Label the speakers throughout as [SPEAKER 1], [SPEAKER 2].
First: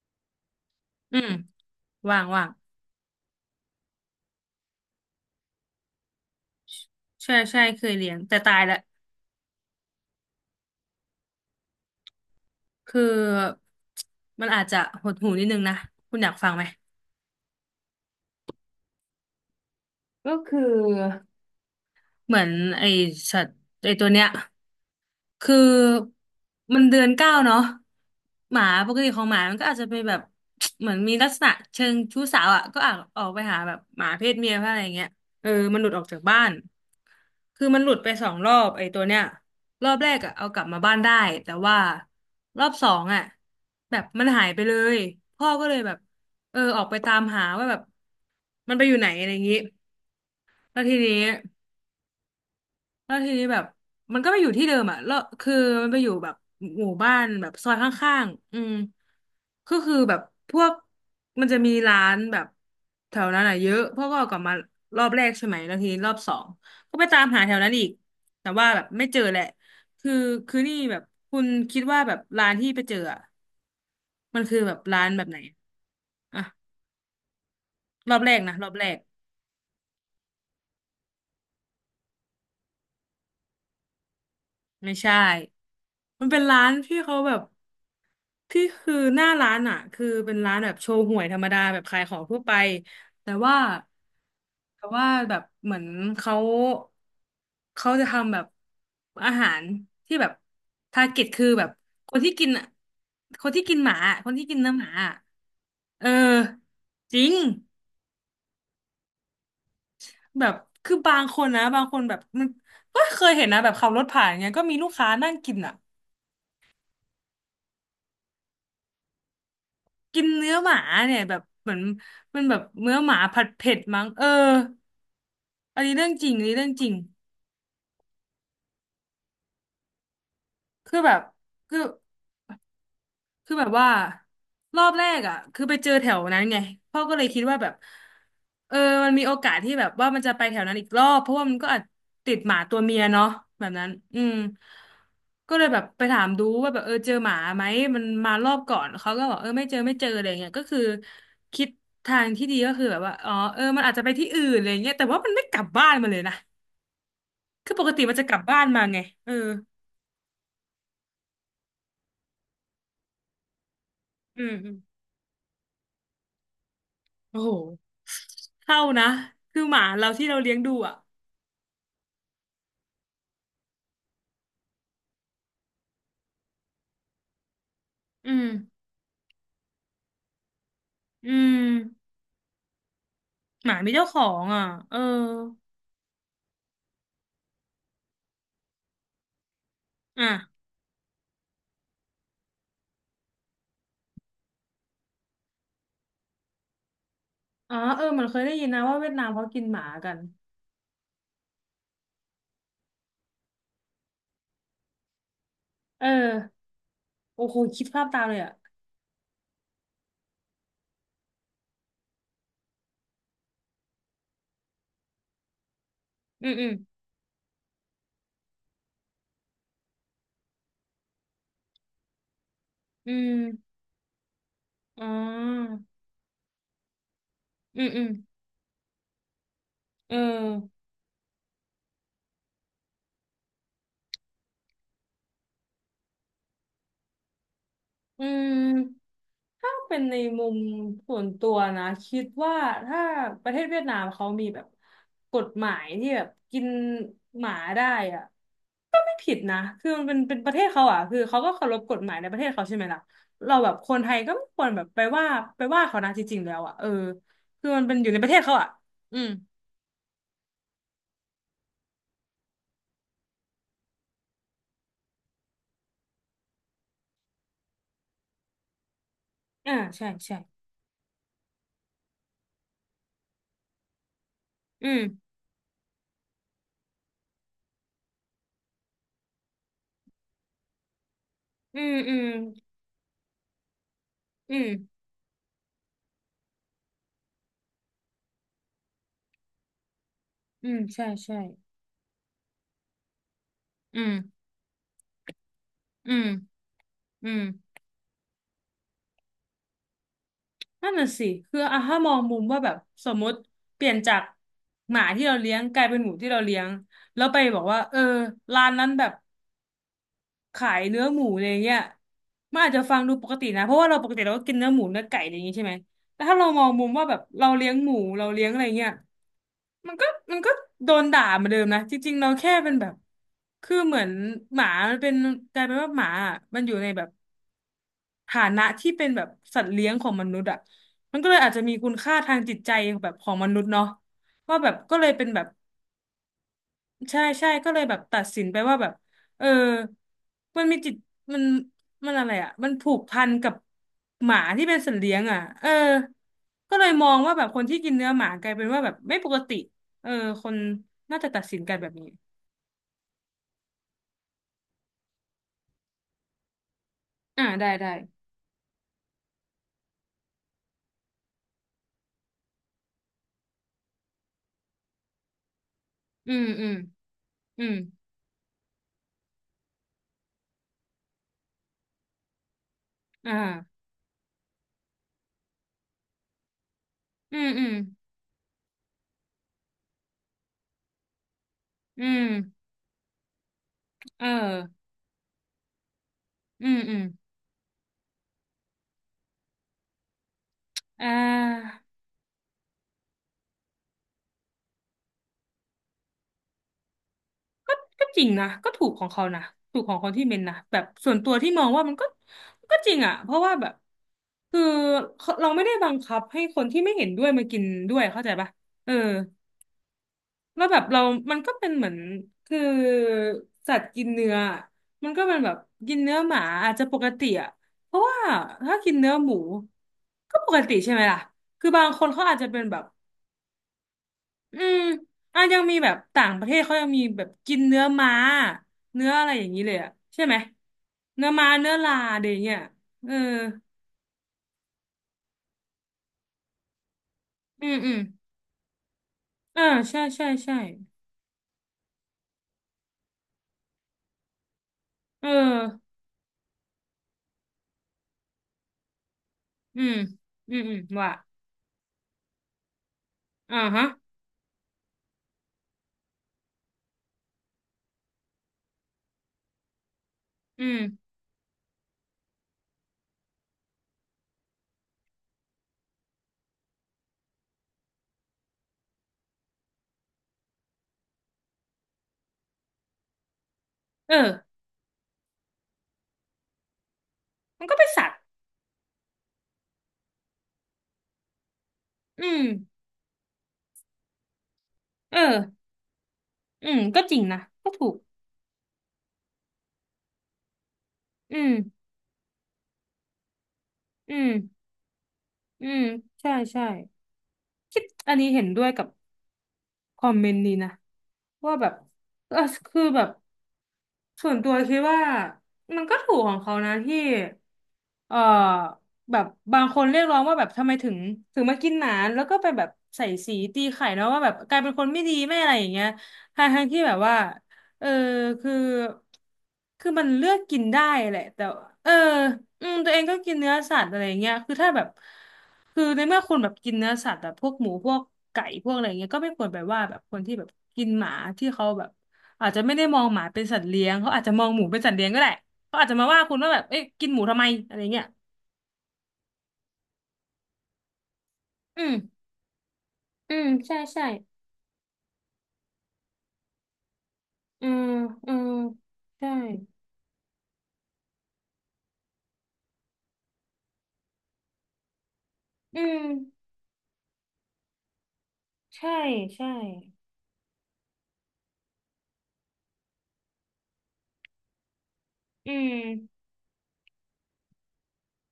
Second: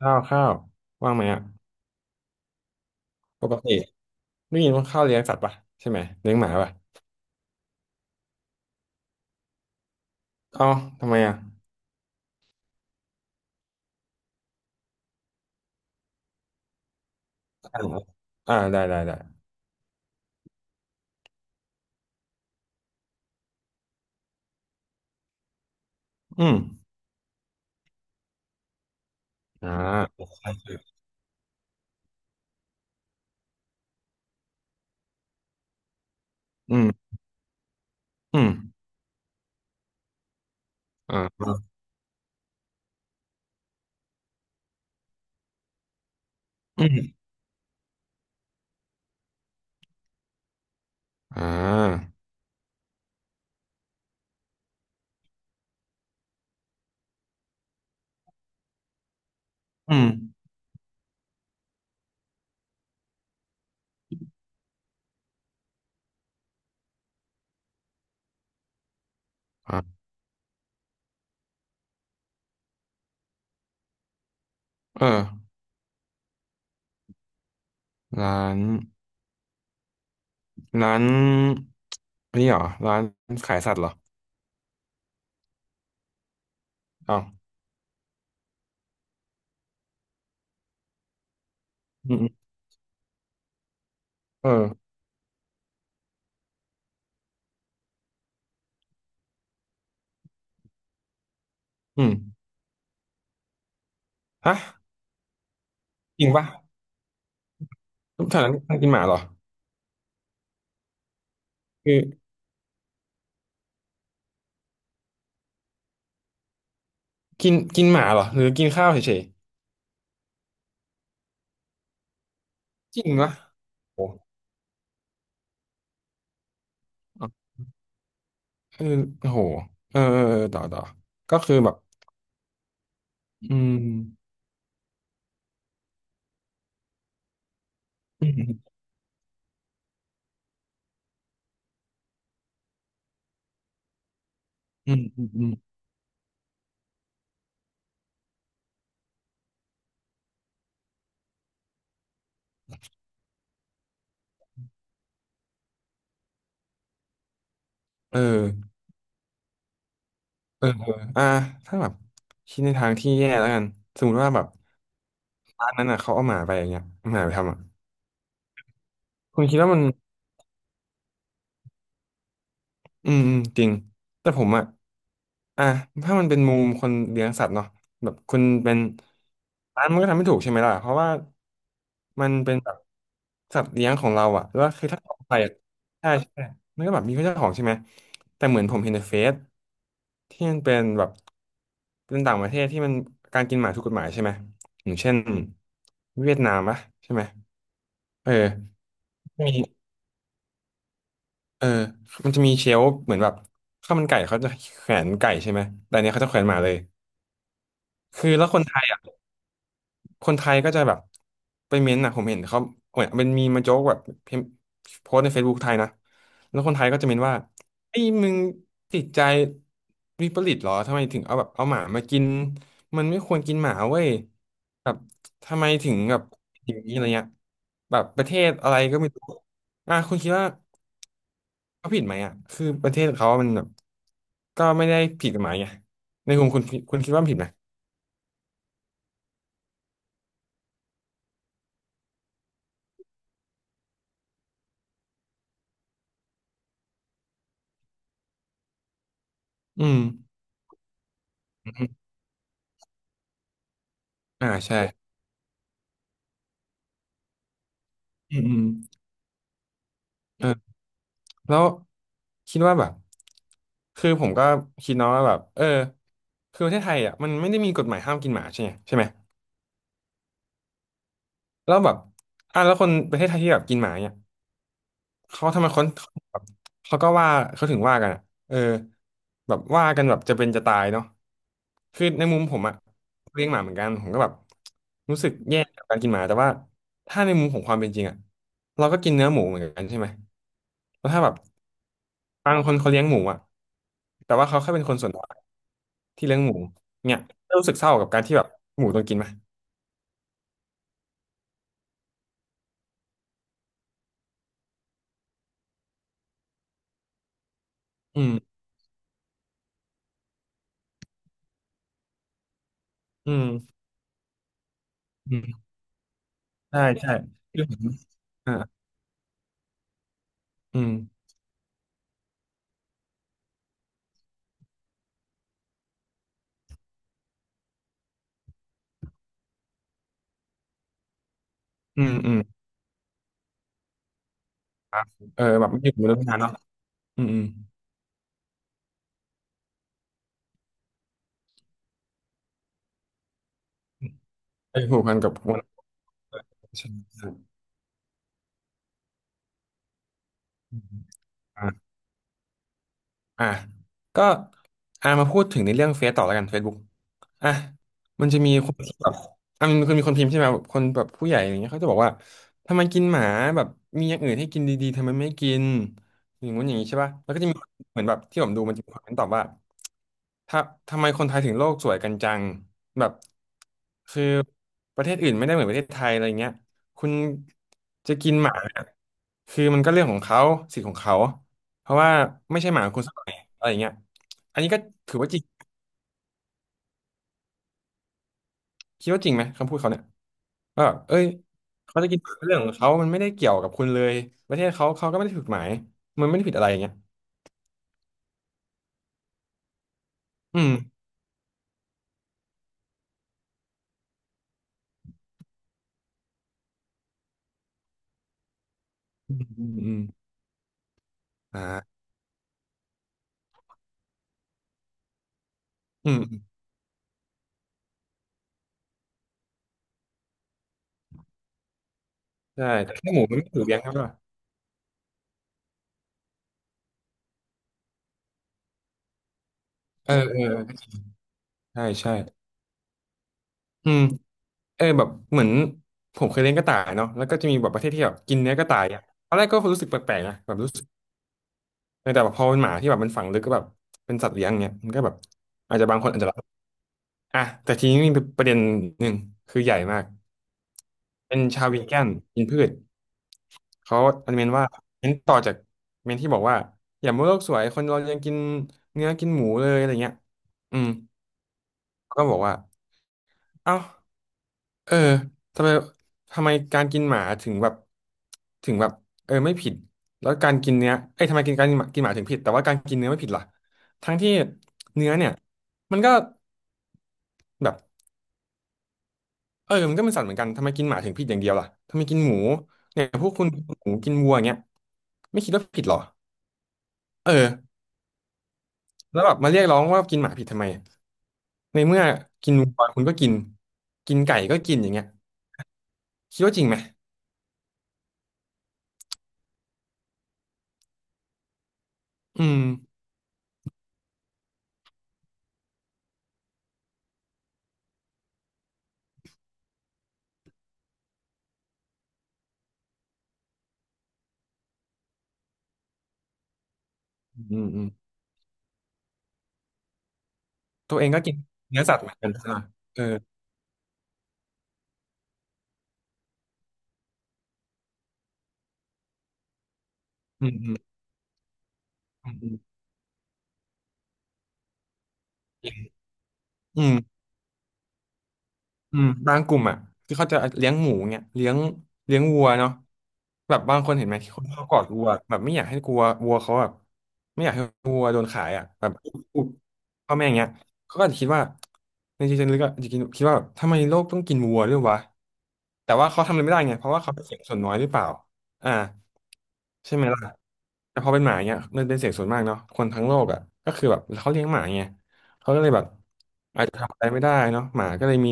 [SPEAKER 1] ข้าวข้าวว่าง
[SPEAKER 2] อื
[SPEAKER 1] ไหม
[SPEAKER 2] ม
[SPEAKER 1] อ่ะ
[SPEAKER 2] ว่างว่าง
[SPEAKER 1] ปกติได้ยินว่าข้าวเลี้ยงสัตว์ป่ะใช่ไหมเลี้ยงหมาป่ะ
[SPEAKER 2] ใช่ใช่เคยเลี้ยงแต่ตายละ
[SPEAKER 1] เอ้าทำไมอ่ะ
[SPEAKER 2] คือมันอาจจะหดหูนิดนึงนะคุณอยากฟังไหม
[SPEAKER 1] อ่าอ่าได้ได้ได้
[SPEAKER 2] ก็คือ เหมือนไอสัตว์ไอตัวเนี้ยคือ
[SPEAKER 1] อืม
[SPEAKER 2] มันเดือนเก้าเนาะหมาปกติของหมามันก็
[SPEAKER 1] อ่า
[SPEAKER 2] อาจจะเป็นแบบ
[SPEAKER 1] ใช่
[SPEAKER 2] เหมือ
[SPEAKER 1] ใช่
[SPEAKER 2] นมีลักษณะเชิงชู้สาวอ่ะก็อาจออกไปหาแบบหมาเพศเมียอะไรอย่างเงี้ยเออมันหลุดออกจากบ้าน
[SPEAKER 1] อืม
[SPEAKER 2] คือมันหลุดไปสอง
[SPEAKER 1] อื
[SPEAKER 2] ร
[SPEAKER 1] ม
[SPEAKER 2] อบไอ้ตัวเนี้ยรอบแรกอ่ะเอากลับมาบ้านได้
[SPEAKER 1] อ่
[SPEAKER 2] แต่
[SPEAKER 1] า
[SPEAKER 2] ว่ารอบสองอ่ะแบบมันหายไปเลยพ่อก็เลยแบบเออออ
[SPEAKER 1] อื
[SPEAKER 2] กไปตา
[SPEAKER 1] ม
[SPEAKER 2] มหาว่าแบบมันไปอยู่ไหนอะไรอย่างงี้แล้วทีนี้
[SPEAKER 1] อ่า
[SPEAKER 2] แล้วทีนี้แบบมันก็ไปอยู่ที่เดิมอ่ะแล้วคือมันไปอยู่แบบหมู่บ้านแบบซอยข้างๆอืมก็คื
[SPEAKER 1] อื
[SPEAKER 2] อ
[SPEAKER 1] ม
[SPEAKER 2] แบบพวกมันจะมีร้านแบบแถวนั้นอ่ะเยอะพวกก็ออกกลับมารอบแรกใช่ไหมแล้วทีนี้รอบสองก็ไปตามหาแถวนั้นอีกแต่ว่าแบบไม่เจอแหละ
[SPEAKER 1] อ่า
[SPEAKER 2] คือคือนี่แบบคุณคิดว่าแบบร้านที่ไปเจออ่ะมันคือแบบร้า
[SPEAKER 1] เอ
[SPEAKER 2] นแบ
[SPEAKER 1] อ
[SPEAKER 2] บไหนอ่ะรอบแรก
[SPEAKER 1] ร้า
[SPEAKER 2] นะ
[SPEAKER 1] น
[SPEAKER 2] รอบแรก
[SPEAKER 1] ร้านนี่เหรอร้านขายสัตว์เหรอ
[SPEAKER 2] ไม่ใช่ มันเป็นร้านที่เขา
[SPEAKER 1] เอ้า
[SPEAKER 2] แบบ ที่คือหน้าร้านอ่ะ คือเป็นร้านแบบโชว์หวยธรรมดาแบบขายข
[SPEAKER 1] อื
[SPEAKER 2] อ
[SPEAKER 1] ม
[SPEAKER 2] ง
[SPEAKER 1] อืม
[SPEAKER 2] ทั่วไป แต่ว่า
[SPEAKER 1] เอ
[SPEAKER 2] แต่
[SPEAKER 1] อ
[SPEAKER 2] ว่าแบบเหมือนเขาเขาจะทำแบบอาหารที่แบบทาร์เก็ตคือแบบ
[SPEAKER 1] อื
[SPEAKER 2] ค
[SPEAKER 1] ม
[SPEAKER 2] นที่กินอะคนที่กินหมาอะคนที่กิ
[SPEAKER 1] ฮะ
[SPEAKER 2] นเนื้อหมาอะเออ
[SPEAKER 1] จริงป่ะ
[SPEAKER 2] จริง
[SPEAKER 1] ทุกแถวนั้นกินหมาเหรอ
[SPEAKER 2] แบบคือบางคนนะบาง
[SPEAKER 1] คื
[SPEAKER 2] ค
[SPEAKER 1] อ
[SPEAKER 2] นแบบมันก็เคยเห็นนะแบบขับรถผ่านเงี้ยก็มีลูกค้านั่งกินอ่ะ
[SPEAKER 1] กินกินหมาเหรอหรือกินข้าวเฉย
[SPEAKER 2] กินเนื้อหมาเนี่ยแบบเหมือนมันแบบเนื้
[SPEAKER 1] ๆ
[SPEAKER 2] อ
[SPEAKER 1] จริ
[SPEAKER 2] ห
[SPEAKER 1] ง
[SPEAKER 2] มา
[SPEAKER 1] ป่ะ
[SPEAKER 2] ผัดเผ็ด
[SPEAKER 1] โอ
[SPEAKER 2] มั้งเอออันนี้เรื่องจริงอันนี้เรื่องจริง
[SPEAKER 1] ้ เออโอ้โหเออเออเออ ต่อต่อ
[SPEAKER 2] คือแบบ
[SPEAKER 1] ก็คือแบ
[SPEAKER 2] คื
[SPEAKER 1] บ
[SPEAKER 2] อ คือ
[SPEAKER 1] อื
[SPEAKER 2] แบบ
[SPEAKER 1] ม
[SPEAKER 2] ว่ารอบแรกอ่ะคือไปเจอแถวนั้นไงพ่อก็เลยคิดว่าแบบ
[SPEAKER 1] อืม
[SPEAKER 2] เออมันมีโอกาสที่แบบว่ามันจะไปแถวนั้นอีกรอบเพราะว่ามันก็อาจติดหมาตัวเมียเนาะแบบนั้นอืม
[SPEAKER 1] อืม อืม อืม
[SPEAKER 2] ก็เลยแบบไปถามดูว่าแบบเออเจอหมาไหมมันมารอบก่อนเขาก็บอกเออไม่เจอไม่เจออะไรเงี้ยก็คือคิดทางที่ดีก็คือแบบว่าอ๋อเออมันอาจจะไปที่อื่นอะไรเงี้ยแต่ว่ามันไม่กลับบ้านมาเลยนะคือปกติมัน
[SPEAKER 1] เอ
[SPEAKER 2] จะกลับบ้าน
[SPEAKER 1] อ
[SPEAKER 2] มาไงเออ
[SPEAKER 1] เออเอออ่ะถ้าแบบคิดในทางที่แย่แล้วกัน สมมติว่า
[SPEAKER 2] อื
[SPEAKER 1] แบบ
[SPEAKER 2] มอืม
[SPEAKER 1] ร้านนั้นอ่ะเขาเอาหมาไปอย่างเงี้ยเอาหมาไป
[SPEAKER 2] โอ้โห
[SPEAKER 1] ทำอ่ะ
[SPEAKER 2] เท่านะ
[SPEAKER 1] คุณคิด
[SPEAKER 2] คือ
[SPEAKER 1] ว่า
[SPEAKER 2] ห
[SPEAKER 1] มัน
[SPEAKER 2] มาเราที่เราเลี้ยงดูอ่ะ
[SPEAKER 1] อืมอืมจริงแต่ผมอ่ะอ่ะถ้ามันเป็นมุมคนเลี้ยงสัตว์เนาะแบบ
[SPEAKER 2] อื
[SPEAKER 1] คุณ
[SPEAKER 2] ม
[SPEAKER 1] เป็นร้านมันก็ทำไม่ถูกใช่ไหมล่ะเพราะว่า
[SPEAKER 2] อืม
[SPEAKER 1] มันเป็นแบบสัต
[SPEAKER 2] ห
[SPEAKER 1] ว์
[SPEAKER 2] มา
[SPEAKER 1] เลี้ย
[SPEAKER 2] มี
[SPEAKER 1] งข
[SPEAKER 2] เจ้า
[SPEAKER 1] อง
[SPEAKER 2] ขอ
[SPEAKER 1] เรา
[SPEAKER 2] ง
[SPEAKER 1] อ่ะแล้
[SPEAKER 2] อ่ะ
[SPEAKER 1] วคือ
[SPEAKER 2] เออ
[SPEAKER 1] ถ้าออกไปอะใช่ใช่มันก็แบบมีเจ้าของใช่ไหมแต่เหมือนผมเห็นในเฟซที่มั
[SPEAKER 2] อ่ะ
[SPEAKER 1] นเป็นแบบเป็นต่างประเทศที่มันการกินหมาถูกกฎหมายใช่ไหมอย่างเช่นเวียดนามปะใช่ไหม
[SPEAKER 2] อ๋อเออเหมัน
[SPEAKER 1] เอ
[SPEAKER 2] เคยได้ยิน
[SPEAKER 1] อ
[SPEAKER 2] นะว่าเวียดนามเขา
[SPEAKER 1] มี
[SPEAKER 2] กินหมากัน
[SPEAKER 1] เออมันจะมีเชลฟ์เหมือนแบบข้าวมันไก่เขาจะแขวนไก่ใช่ไหมแต่อัน
[SPEAKER 2] เออ
[SPEAKER 1] เนี้ยเขาจะแขวนหมาเลย
[SPEAKER 2] โอ้โหคิดภาพตาม
[SPEAKER 1] คือ
[SPEAKER 2] เลย
[SPEAKER 1] แล้ว
[SPEAKER 2] อ่ะ
[SPEAKER 1] คนไทยอ่ะคนไทยก็จะแบบไปเม้นต์อ่ะผมเห็นเขาเหมือนมันมีมาโจ๊กแบบพิมพ์โพสต์ใน Facebook ไทยนะ
[SPEAKER 2] อืม
[SPEAKER 1] แล้ว
[SPEAKER 2] อื
[SPEAKER 1] ค
[SPEAKER 2] ม
[SPEAKER 1] นไทยก็จะเม้นว่าไอ้มึงติดใจวิปริตเหรอ ทำไมถึงเอาแบบเอาหมามากิน มัน
[SPEAKER 2] อื
[SPEAKER 1] ไม่ค
[SPEAKER 2] ม
[SPEAKER 1] วรกินหมาเว้ยแบบ
[SPEAKER 2] อ๋อ
[SPEAKER 1] ทำไมถึงแบบอย่างนี้อะไรเงี้ย
[SPEAKER 2] อืม
[SPEAKER 1] แบ
[SPEAKER 2] อื
[SPEAKER 1] บ
[SPEAKER 2] ม
[SPEAKER 1] ประเทศอะไรก็ไม่รู้อ่ะคุ
[SPEAKER 2] เอ
[SPEAKER 1] ณคิดว่า
[SPEAKER 2] อ
[SPEAKER 1] เขาผิดไหมอ่ะคือประเทศเขามันแบบก็ไม่ได้ผิดกฎหมายไงในมุมคุณคุณคิดว่ามันผิดไหม
[SPEAKER 2] อืมถ้าเป็นในมุมส่วนตัวนะคิดว่าถ้าประเทศเวียดนามเขามีแบบกฎหมายที่แบบกินหมาได้อ่ะก็ไม่ผิดนะคือ
[SPEAKER 1] อืม
[SPEAKER 2] มันเป็นประเทศเขาอ่ะคือเขาก็เคา
[SPEAKER 1] อื
[SPEAKER 2] รพ
[SPEAKER 1] ม
[SPEAKER 2] กฎหมายในประเทศเขาใช่ไหมล่ะเราแบบคนไทยก็ไม่
[SPEAKER 1] อ่า
[SPEAKER 2] ควร
[SPEAKER 1] ใช่
[SPEAKER 2] แบบไปว่าเขานะจริงๆแล้วอ่ะเออคือมันเป็นอยู่ในประเท
[SPEAKER 1] อื
[SPEAKER 2] ศ
[SPEAKER 1] มอื
[SPEAKER 2] เขา
[SPEAKER 1] ม
[SPEAKER 2] อ่ะอืม
[SPEAKER 1] เออแล้วคิดว่าแบบคือผมก็คิดเนาะว่าแบบเออคือประเทศไทยอ่ะมันไม่ได้มีกฎหมายห้ามกินหมาใช่ไหม
[SPEAKER 2] อ่าใช่ใช่
[SPEAKER 1] แล้วแบบอ่ะแล้วคนประเทศไทยที่แบบกินหมาเนี่ย
[SPEAKER 2] อืม
[SPEAKER 1] เขาทำไมคนแบบเขาก็ว่าเขาถึงว่ากันอะเออแบบว่ากันแบบจะเป็นจะตายเนาะ
[SPEAKER 2] อืม
[SPEAKER 1] คือ
[SPEAKER 2] อื
[SPEAKER 1] ใน
[SPEAKER 2] ม
[SPEAKER 1] มุมผมอะเลี้ยงหมาเหมือนกันผมก็แบบ
[SPEAKER 2] อืม
[SPEAKER 1] รู้สึกแย่กับการกินหมาแต่ว่าถ้าในมุมของความเป็นจริงอะเราก็กินเนื้อหมูเหมือนกันใช่ไหม
[SPEAKER 2] อืมใช่
[SPEAKER 1] แล้วถ้าแบบ
[SPEAKER 2] ใช่
[SPEAKER 1] บางคนเขาเลี้ยงหมูอะ
[SPEAKER 2] อื
[SPEAKER 1] แต่
[SPEAKER 2] ม
[SPEAKER 1] ว่าเขาแค่เป็นคนส่วนน้อย
[SPEAKER 2] อืม
[SPEAKER 1] ที่เลี้ยงหมูเนี่ย
[SPEAKER 2] อืม
[SPEAKER 1] รู้สึกเศร้ากับการที่แบบหมูต้องกินไหม
[SPEAKER 2] นั่นน่ะสิคืออ่ะถ้ามองมุมว่าแบบสมมติเปลี่ยนจากหมาที่เราเลี้ยงกลายเป็นหมูที่เราเลี้ยงแล้วไปบอกว่าเออ
[SPEAKER 1] อืม
[SPEAKER 2] ร้านนั้นแบบขายเนื้อหมูอะไรเงี้ยมันอาจจะฟังดูป
[SPEAKER 1] อื
[SPEAKER 2] กตินะเพ
[SPEAKER 1] ม
[SPEAKER 2] ราะว่าเราปกติเราก็กินเนื้อหมูเนื้อไก่อะไรอ
[SPEAKER 1] อื
[SPEAKER 2] ย่างงี้
[SPEAKER 1] ม
[SPEAKER 2] ใช่ไหมแต่ถ้าเรามอง
[SPEAKER 1] ใช่
[SPEAKER 2] มุมว่า
[SPEAKER 1] ใช่
[SPEAKER 2] แบบเรา
[SPEAKER 1] คือ
[SPEAKER 2] เลี้ยง
[SPEAKER 1] ผม
[SPEAKER 2] หมูเราเลี้ยง
[SPEAKER 1] อ่า
[SPEAKER 2] อะไรเงี้ยมันก็มันก็
[SPEAKER 1] อื
[SPEAKER 2] โด
[SPEAKER 1] ม
[SPEAKER 2] นด่าเหมาเดิมนะจริงๆเราแค่เป็นแบบคือเหมือนหมามันเป็นกลายเป็นว่าหมาอะมันอยู่ในแบบ ฐานะที่เป็นแบบสัตว์เลี้ยงของมนุษย์อ่ะมันก็เลยอาจจะมีคุณ
[SPEAKER 1] อื
[SPEAKER 2] ค่า
[SPEAKER 1] มอื
[SPEAKER 2] ทาง
[SPEAKER 1] ม
[SPEAKER 2] จิตใจแบบของมนุษย์เนาะว่าแบบ
[SPEAKER 1] ค
[SPEAKER 2] ก็
[SPEAKER 1] รั
[SPEAKER 2] เล
[SPEAKER 1] บ
[SPEAKER 2] ยเป็นแบ
[SPEAKER 1] เออ
[SPEAKER 2] บ
[SPEAKER 1] แบบไม่อยู่บนรถนานเนาะ
[SPEAKER 2] ใช่
[SPEAKER 1] อืมอืม
[SPEAKER 2] ใช่ก็เลยแบบตัดสินไปว่าแบบเออมันมีจิตมันอะไรอ่ะมันผูกพันกับหมาที่เป็น
[SPEAKER 1] ไอ้
[SPEAKER 2] สัต
[SPEAKER 1] ผู
[SPEAKER 2] ว์
[SPEAKER 1] ก
[SPEAKER 2] เลี้
[SPEAKER 1] พั
[SPEAKER 2] ย
[SPEAKER 1] น
[SPEAKER 2] ง
[SPEAKER 1] กับ
[SPEAKER 2] อ่ะ
[SPEAKER 1] วัน
[SPEAKER 2] เออก็เล
[SPEAKER 1] ใช่
[SPEAKER 2] ยมอง
[SPEAKER 1] ใช่
[SPEAKER 2] ว่าแบบคนที่กินเนื้อหมากลายเป็นว่าแบบไม่ปกติเออคนน่าจะตัดสินกันแบ
[SPEAKER 1] อ่า
[SPEAKER 2] บนี้
[SPEAKER 1] อ่ะก็อ่ะมาพูดถึงในเรื่องเฟซต่อแล้วกัน Facebook
[SPEAKER 2] อ่า
[SPEAKER 1] อ่ะ
[SPEAKER 2] ได้ได้
[SPEAKER 1] มันจะมีคนแบบอ่ะมันคือมีคนพิมพ์ใช่ไหมแบบคนแบบผู้ใหญ่อย่างเงี้ยเขาจะบอกว่าทำไมกินหมาแบบมีอย่างอื่นให้กินดีๆทำไมไม่กิน
[SPEAKER 2] อืม
[SPEAKER 1] อย่างงู้
[SPEAKER 2] อื
[SPEAKER 1] นอ
[SPEAKER 2] ม
[SPEAKER 1] ย่างนี้ใช่ป่ะแล้วก็จะมี
[SPEAKER 2] อืม
[SPEAKER 1] เหมือนแบบที่ผมดูมันจะมีคนตอบว่าถ้าทำไมคนไทยถึงโลกสวยกันจังแบบ
[SPEAKER 2] อ่า
[SPEAKER 1] คือประเทศอื่นไม่ได้เหมือนประเทศไทยอะไรเงี้ยคุณ
[SPEAKER 2] อืมอืม
[SPEAKER 1] จะกินหมาเนี่ยคือมันก็เรื่องของเขาสิทธิ์ของเขา เพราะ
[SPEAKER 2] อื
[SPEAKER 1] ว่า
[SPEAKER 2] ม
[SPEAKER 1] ไม่ใช่หมาของคุณสักหน่อยอะไรอย่างเงี้ย
[SPEAKER 2] เออ
[SPEAKER 1] อันนี้ก็ถือว่าจริง
[SPEAKER 2] อืมอืม
[SPEAKER 1] คิดว่าจริงไหมคำพูดเขาเนี่ยว่าแบบ
[SPEAKER 2] อ่
[SPEAKER 1] เอ้ย
[SPEAKER 2] า
[SPEAKER 1] เขาจะกินหมาเป็นเรื่องของเขามันไม่ได้เกี่ยวกับคุณเลยประเทศเขาเขาก็ไม่ได้ผิดกฎหมายมันไม่ได้ผิดอะไรอย่างเงี้ย
[SPEAKER 2] ก็ก็จริงนะก็ถูกของเขานะถูกของคนที่เมนนะ
[SPEAKER 1] อืม
[SPEAKER 2] แบบส่วนตัวที่มองว่ามันก็จริงอ่ะเพราะว่าแบบคือเราไม่ได้บังคับให้คนที่ไม่เห็นด้วยมากินด้วยเข้าใจปะเออ
[SPEAKER 1] อืมอืม
[SPEAKER 2] แล้วแบบเรามันก็เป็นเหมือน
[SPEAKER 1] อ่า
[SPEAKER 2] คือสัตว์กินเนื้อมันก็เป็นแบบกิน
[SPEAKER 1] อื
[SPEAKER 2] เนื้อ
[SPEAKER 1] ม
[SPEAKER 2] ห
[SPEAKER 1] อื
[SPEAKER 2] มา
[SPEAKER 1] ม
[SPEAKER 2] อาจจะปกติอ่ะเพราะว่าถ้ากินเนื้อหมูก็ปกติใช่ไหมล่ะคือบางคนเขาอาจจะเป็น
[SPEAKER 1] ใช่
[SPEAKER 2] แบบ
[SPEAKER 1] แต่แค่หมูมันไม่ถูกเลี้ยงครับว่า
[SPEAKER 2] อืมอ่ะยังมีแบบต่างประเทศเขายังมีแบบกินเนื้อม้าเนื้ออะไรอย่างนี้เลยอะ
[SPEAKER 1] เออ
[SPEAKER 2] ใช่ไหม
[SPEAKER 1] เออ
[SPEAKER 2] เนื้อม้าเนื้อ
[SPEAKER 1] ใช่
[SPEAKER 2] ลา
[SPEAKER 1] ใช่
[SPEAKER 2] อะไรอย่างเงี้ยเออ
[SPEAKER 1] อืมเออแบบเหมือนผมเคยเลี้ยงกระต่ายเนาะแล้วก็จะมีแบ
[SPEAKER 2] อื
[SPEAKER 1] บป
[SPEAKER 2] ม
[SPEAKER 1] ระเทศ
[SPEAKER 2] อืม
[SPEAKER 1] ที่แบบกินเนื้อกระต่ายอ่ะตอนแรกก็
[SPEAKER 2] เออ
[SPEAKER 1] รู้สึกแป
[SPEAKER 2] ใช่
[SPEAKER 1] ลก
[SPEAKER 2] ใช่
[SPEAKER 1] ๆนะแบ
[SPEAKER 2] ใช่
[SPEAKER 1] บรู้สึกแต่แบบพอเป็นหมาที่แบบมันฝังลึกก็แบบเป็นสัตว์เลี้ยงเงี้ยมันก็แบบ
[SPEAKER 2] เออ
[SPEAKER 1] อาจจะบางคนอาจจะ อ่ะแต่ทีนี้มีประเด็นหนึ่งคือใหญ่
[SPEAKER 2] อืม
[SPEAKER 1] มาก
[SPEAKER 2] อืมอืมว่ะ
[SPEAKER 1] เป็นชาววีแกนกินพืช
[SPEAKER 2] อ่าฮะ
[SPEAKER 1] เขาอนุเมนว่าเน้นต่อจากเมนที่บอกว่าอย่ามัวโลกสวยคนเรายังกินเนื้อกินหมูเลยอะไรเงี้ย
[SPEAKER 2] อื
[SPEAKER 1] อื
[SPEAKER 2] ม
[SPEAKER 1] มก็บอกว่าเอ้าเออทำไมทำไมการกินหมาถึงแบบถึงแบบเออไม่ผิดแล้วการกินเนื้อเอ้ยทำไมกินการกินหมาถึงผิดแต่ว่าการกินเนื้อไม่ผิดล่ะ
[SPEAKER 2] เอ
[SPEAKER 1] ทั้งที่
[SPEAKER 2] อ
[SPEAKER 1] เนื้อเนี่ยมันก็
[SPEAKER 2] มันก็
[SPEAKER 1] แบบ
[SPEAKER 2] เป็นสัตว์
[SPEAKER 1] เออมันก็เป็นสัตว์เหมือนกันทำไมกินหมาถึงผิดอย่างเดียวล่ะทำไมกิน
[SPEAKER 2] อื
[SPEAKER 1] หมู
[SPEAKER 2] ม
[SPEAKER 1] เนี่ยพวกคุณกินหมูกินวัวอย่างเงี้ย
[SPEAKER 2] เอ
[SPEAKER 1] ไม่คิดว่า
[SPEAKER 2] อ
[SPEAKER 1] ผิดหรอ
[SPEAKER 2] อืมก็จริง
[SPEAKER 1] เออ
[SPEAKER 2] นะก็ถูก
[SPEAKER 1] แล้วแบบมาเรียกร้องว่ากินหมาผิดทำไม
[SPEAKER 2] อืม
[SPEAKER 1] ในเมื่อกินวัวคุณก็กิน
[SPEAKER 2] อื
[SPEAKER 1] กิน
[SPEAKER 2] ม
[SPEAKER 1] ไก่ก็กินอย่างเงี้ย
[SPEAKER 2] อืมใช่
[SPEAKER 1] คิดว่าจ
[SPEAKER 2] ใช่
[SPEAKER 1] ริงไหม
[SPEAKER 2] คิดอันนี้เห็นด้วยกับคอมเมนต์นี้นะว่าแบบเออ
[SPEAKER 1] อืม
[SPEAKER 2] คือแบบ ส่วนตัวคิดว่ามันก็ถูกของเขานะที่ เอ่อแบบบางคนเรียกร้องว่าแบบทำไมถึงมากินหนานแล้วก็ไปแบบใส่สีตีไข่เนาะว่าแบบกลายเป็นคนไม่ดีไม่อะไรอย่างเงี้ยทั้งที่แบบว่า
[SPEAKER 1] อืมอื
[SPEAKER 2] เออ
[SPEAKER 1] ม
[SPEAKER 2] คือคือมันเลือกกินได้
[SPEAKER 1] ตัวเอง
[SPEAKER 2] แห
[SPEAKER 1] ก็
[SPEAKER 2] ละ
[SPEAKER 1] กิน
[SPEAKER 2] แต่
[SPEAKER 1] เนื้อ
[SPEAKER 2] เออ
[SPEAKER 1] สัตว์เหมือนกันใช่ไหม
[SPEAKER 2] อืมตัวเอ
[SPEAKER 1] เออ
[SPEAKER 2] งก็กินเนื้อสัตว์อะไรอย่างเงี้ยคือถ้าแบบคือในเมื่อคนแบบกินเนื้อสัตว์แบบพวกหมูพวกไก่พวกอะไรอย่างเงี้ยก็ไม่ควรไปว่าแบบคนที่แบ
[SPEAKER 1] อื
[SPEAKER 2] บ
[SPEAKER 1] มอืม
[SPEAKER 2] กินหมาที่เขาแบบ
[SPEAKER 1] อื
[SPEAKER 2] อาจ
[SPEAKER 1] ม
[SPEAKER 2] จะไม่ได้มองหมาเป็นสัตว์เลี้ยงเขาอาจจะมองหมูเป็นสัตว์เลี้ยงก็ได้ เขาอาจจะมาว่าคุณว่าแบบ
[SPEAKER 1] อื
[SPEAKER 2] เอ๊ะกินห
[SPEAKER 1] ม
[SPEAKER 2] มูทำไมอะไรเงี้ย
[SPEAKER 1] อืมบางกลุ่มอ่ะที่เขาจะเลี้ยงหมูเนี่ยเลี้ยง
[SPEAKER 2] อืม
[SPEAKER 1] เลี้ยงวัวเนาะ
[SPEAKER 2] อืม
[SPEAKER 1] แบบ
[SPEAKER 2] ใช่
[SPEAKER 1] บางคน
[SPEAKER 2] ใช่
[SPEAKER 1] เห็นไหมที่เขากอดวัวแบบไม่อยากให้กลัววัวเขาแบบไม่อยากให้
[SPEAKER 2] อืม
[SPEAKER 1] วัวโดน
[SPEAKER 2] อื
[SPEAKER 1] ขา
[SPEAKER 2] ม
[SPEAKER 1] ยอ่ะแบบ
[SPEAKER 2] ใช่
[SPEAKER 1] อุ๊บพ่อแม่อย่างเงี้ยเขาก็อาจจะคิดว่าในใจลึกๆอะอาจจะคิดว่าแบบทำไมโลกต้องกินวัวด้วยวะ
[SPEAKER 2] อื
[SPEAKER 1] แต่
[SPEAKER 2] ม
[SPEAKER 1] ว่าเขาทำอะไรไม่ได้ไงเพราะว่าเขาเป็นเสียงส่วนน้อยหรือเปล่าอ่า
[SPEAKER 2] ใช่ใช่
[SPEAKER 1] ใช่ไหมล่ะแต่พอเป็นหมาเนี่ยมันเป็นเสียงส่วนมากเนาะคนทั้งโลกอ่ะก็คือแบบเขาเลี้ยงหมาไง
[SPEAKER 2] อื
[SPEAKER 1] เขาก็เลยแบบ
[SPEAKER 2] ม
[SPEAKER 1] อาจจะทำอะไรไม่ได้เนาะหมาก็เลยมี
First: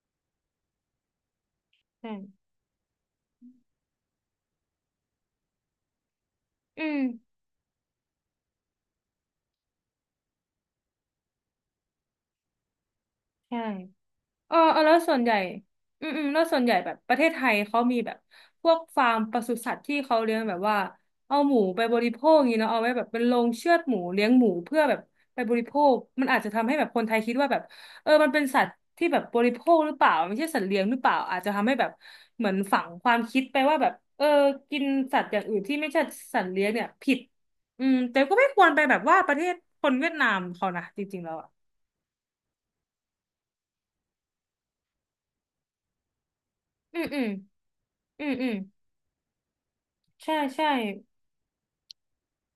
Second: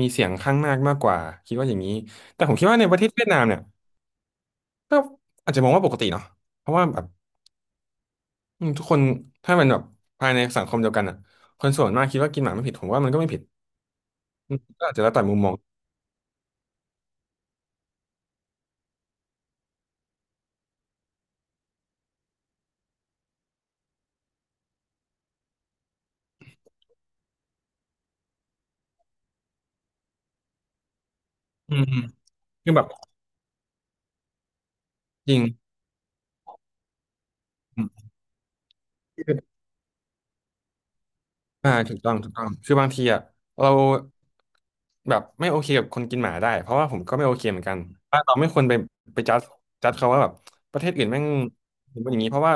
[SPEAKER 1] มีเสียงข้างมากมากกว่าคิดว่าอย่างนี้
[SPEAKER 2] ใช่
[SPEAKER 1] แต่ผมคิดว่าในประเทศเวียดนามเนี่ยก็อาจจะมองว่าปกติเนาะเพราะ
[SPEAKER 2] อื
[SPEAKER 1] ว่าแบ
[SPEAKER 2] ม
[SPEAKER 1] บอืมทุกคนถ้ามันแบบภายในสังคมเดียวกันอ่ะคนส่วนมากคิดว่ากินหมาไม่ผิดผมว่ามันก็ไม่ผิด
[SPEAKER 2] ใช่ เอ
[SPEAKER 1] อื
[SPEAKER 2] อ
[SPEAKER 1] ม
[SPEAKER 2] เออ
[SPEAKER 1] ก็อา
[SPEAKER 2] แล้
[SPEAKER 1] จ
[SPEAKER 2] ว
[SPEAKER 1] จะแล้ว
[SPEAKER 2] ส่วน
[SPEAKER 1] แต่
[SPEAKER 2] ให
[SPEAKER 1] มุ
[SPEAKER 2] ญ่
[SPEAKER 1] มมอง
[SPEAKER 2] อืมอืมแล้วส่วนใหญ่แบบประเทศไทยเขามีแบบพวกฟาร์มปศุสัตว์ที่เขาเลี้ยงแบบว่าเอาหมูไปบริโภคอย่างนี้เนาะเอาไว้แบบเป็นโรงเชือดหมูเลี้ยงหมูเพื่อแบบไปบริโภคมันอาจจะทำให้แบบคนไทยคิดว่าแบบเออมันเป็นสัตว์ที่แบบบริโภคหรือเปล่าไม่ใช่สัตว์เลี้ยงหรือเปล่าอาจจะทำ
[SPEAKER 1] อื
[SPEAKER 2] ให้
[SPEAKER 1] ม
[SPEAKER 2] แบบ
[SPEAKER 1] อืม
[SPEAKER 2] เหมือน
[SPEAKER 1] คือ
[SPEAKER 2] ฝั
[SPEAKER 1] แบบ
[SPEAKER 2] งความคิดไปว่าแบบเออกินสัตว์
[SPEAKER 1] จ
[SPEAKER 2] อ
[SPEAKER 1] ริง
[SPEAKER 2] ย่างอื่นที่ไม่ใช่สัตว์เลี้ยงเนี่ยผิดอืมแต่ก็ไม่ควรไปแบบว่าประเทศคนเวียดนามเขานะจริงๆแล้วอ่ะ
[SPEAKER 1] อ่าถูกต้องถูกต้องคือบางทีอ่ะเราแบบไม่โอเคกับคนกินหมาได้เพราะว่าผ
[SPEAKER 2] อื
[SPEAKER 1] ม
[SPEAKER 2] ม
[SPEAKER 1] ก็
[SPEAKER 2] อื
[SPEAKER 1] ไม่
[SPEAKER 2] ม
[SPEAKER 1] โอเคเหมือนกันว่า
[SPEAKER 2] อืม
[SPEAKER 1] เรา
[SPEAKER 2] อื
[SPEAKER 1] ไม่
[SPEAKER 2] ม
[SPEAKER 1] ควรไปไปจัดเขาว่าแบ
[SPEAKER 2] ใช่
[SPEAKER 1] บ
[SPEAKER 2] ใช่
[SPEAKER 1] ประเทศอื่นแม่งเป็นอย่างนี้เพราะว่า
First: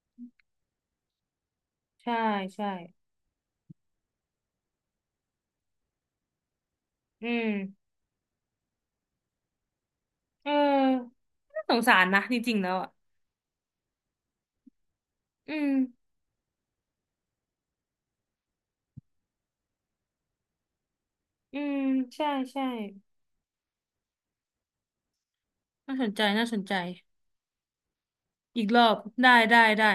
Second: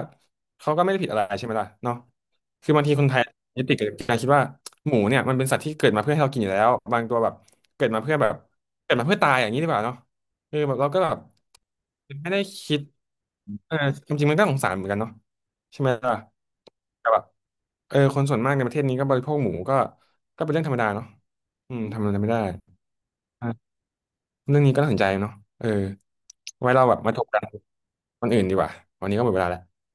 [SPEAKER 1] เขาก็ไม่ได้ผิดอะไรใช่ไหมล่ะเนาะ
[SPEAKER 2] ใช่ใช่
[SPEAKER 1] คือบางทีคนไทยยึดติดกับการคิดว่าหมูเนี่ยมันเป็นสัตว์ที่เกิดมาเพื่อให้เรากินอยู่แล้วบางตัว
[SPEAKER 2] อื
[SPEAKER 1] แบบ
[SPEAKER 2] ม
[SPEAKER 1] เกิดมาเพื่อแบบเกิดมาเพื่อตายอย่างนี้ดีกว่าเนาะ
[SPEAKER 2] เอ
[SPEAKER 1] คือแบบเราก็แบบ
[SPEAKER 2] อน่าสงสารนะ
[SPEAKER 1] ไม่
[SPEAKER 2] จ
[SPEAKER 1] ได้
[SPEAKER 2] ริงๆแล้ว
[SPEAKER 1] คิด
[SPEAKER 2] อ่ะ
[SPEAKER 1] เออความจริงมันก็สงสารเหมือนกันเนาะ
[SPEAKER 2] อืม
[SPEAKER 1] ใช่ไหมล่ะแต่แบบเออคนส่วนมากในประเทศนี้ก็บริโภคหมูก็ก็เป็นเรื่องธรรมดาเนาะ
[SPEAKER 2] อื
[SPEAKER 1] อื
[SPEAKER 2] ม
[SPEAKER 1] มทำอะไร
[SPEAKER 2] ใช่
[SPEAKER 1] ไม่ได้
[SPEAKER 2] ใช่
[SPEAKER 1] อ่ะเรื่องนี้ก็น่าสนใจเนาะเออ
[SPEAKER 2] น่าสนใจน่าสน
[SPEAKER 1] ไว้
[SPEAKER 2] ใจ
[SPEAKER 1] เราแบบมาถกกันคนอื่นดี
[SPEAKER 2] อี
[SPEAKER 1] ก
[SPEAKER 2] ก
[SPEAKER 1] ว่า
[SPEAKER 2] รอบ
[SPEAKER 1] วันนี้ก็หม
[SPEAKER 2] ได้
[SPEAKER 1] ดเวลา
[SPEAKER 2] ได้
[SPEAKER 1] แล้ว
[SPEAKER 2] ได้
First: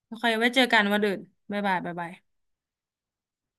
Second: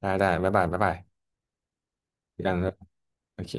[SPEAKER 1] ได้
[SPEAKER 2] โอเค
[SPEAKER 1] ได้
[SPEAKER 2] ไว้
[SPEAKER 1] บ๊าย
[SPEAKER 2] เจ
[SPEAKER 1] บา
[SPEAKER 2] อ
[SPEAKER 1] ย
[SPEAKER 2] กั
[SPEAKER 1] บ๊าย
[SPEAKER 2] น
[SPEAKER 1] บา
[SPEAKER 2] วันอื่น
[SPEAKER 1] ย
[SPEAKER 2] บ๊ายบายบ๊ายบาย
[SPEAKER 1] เจอกันโอเค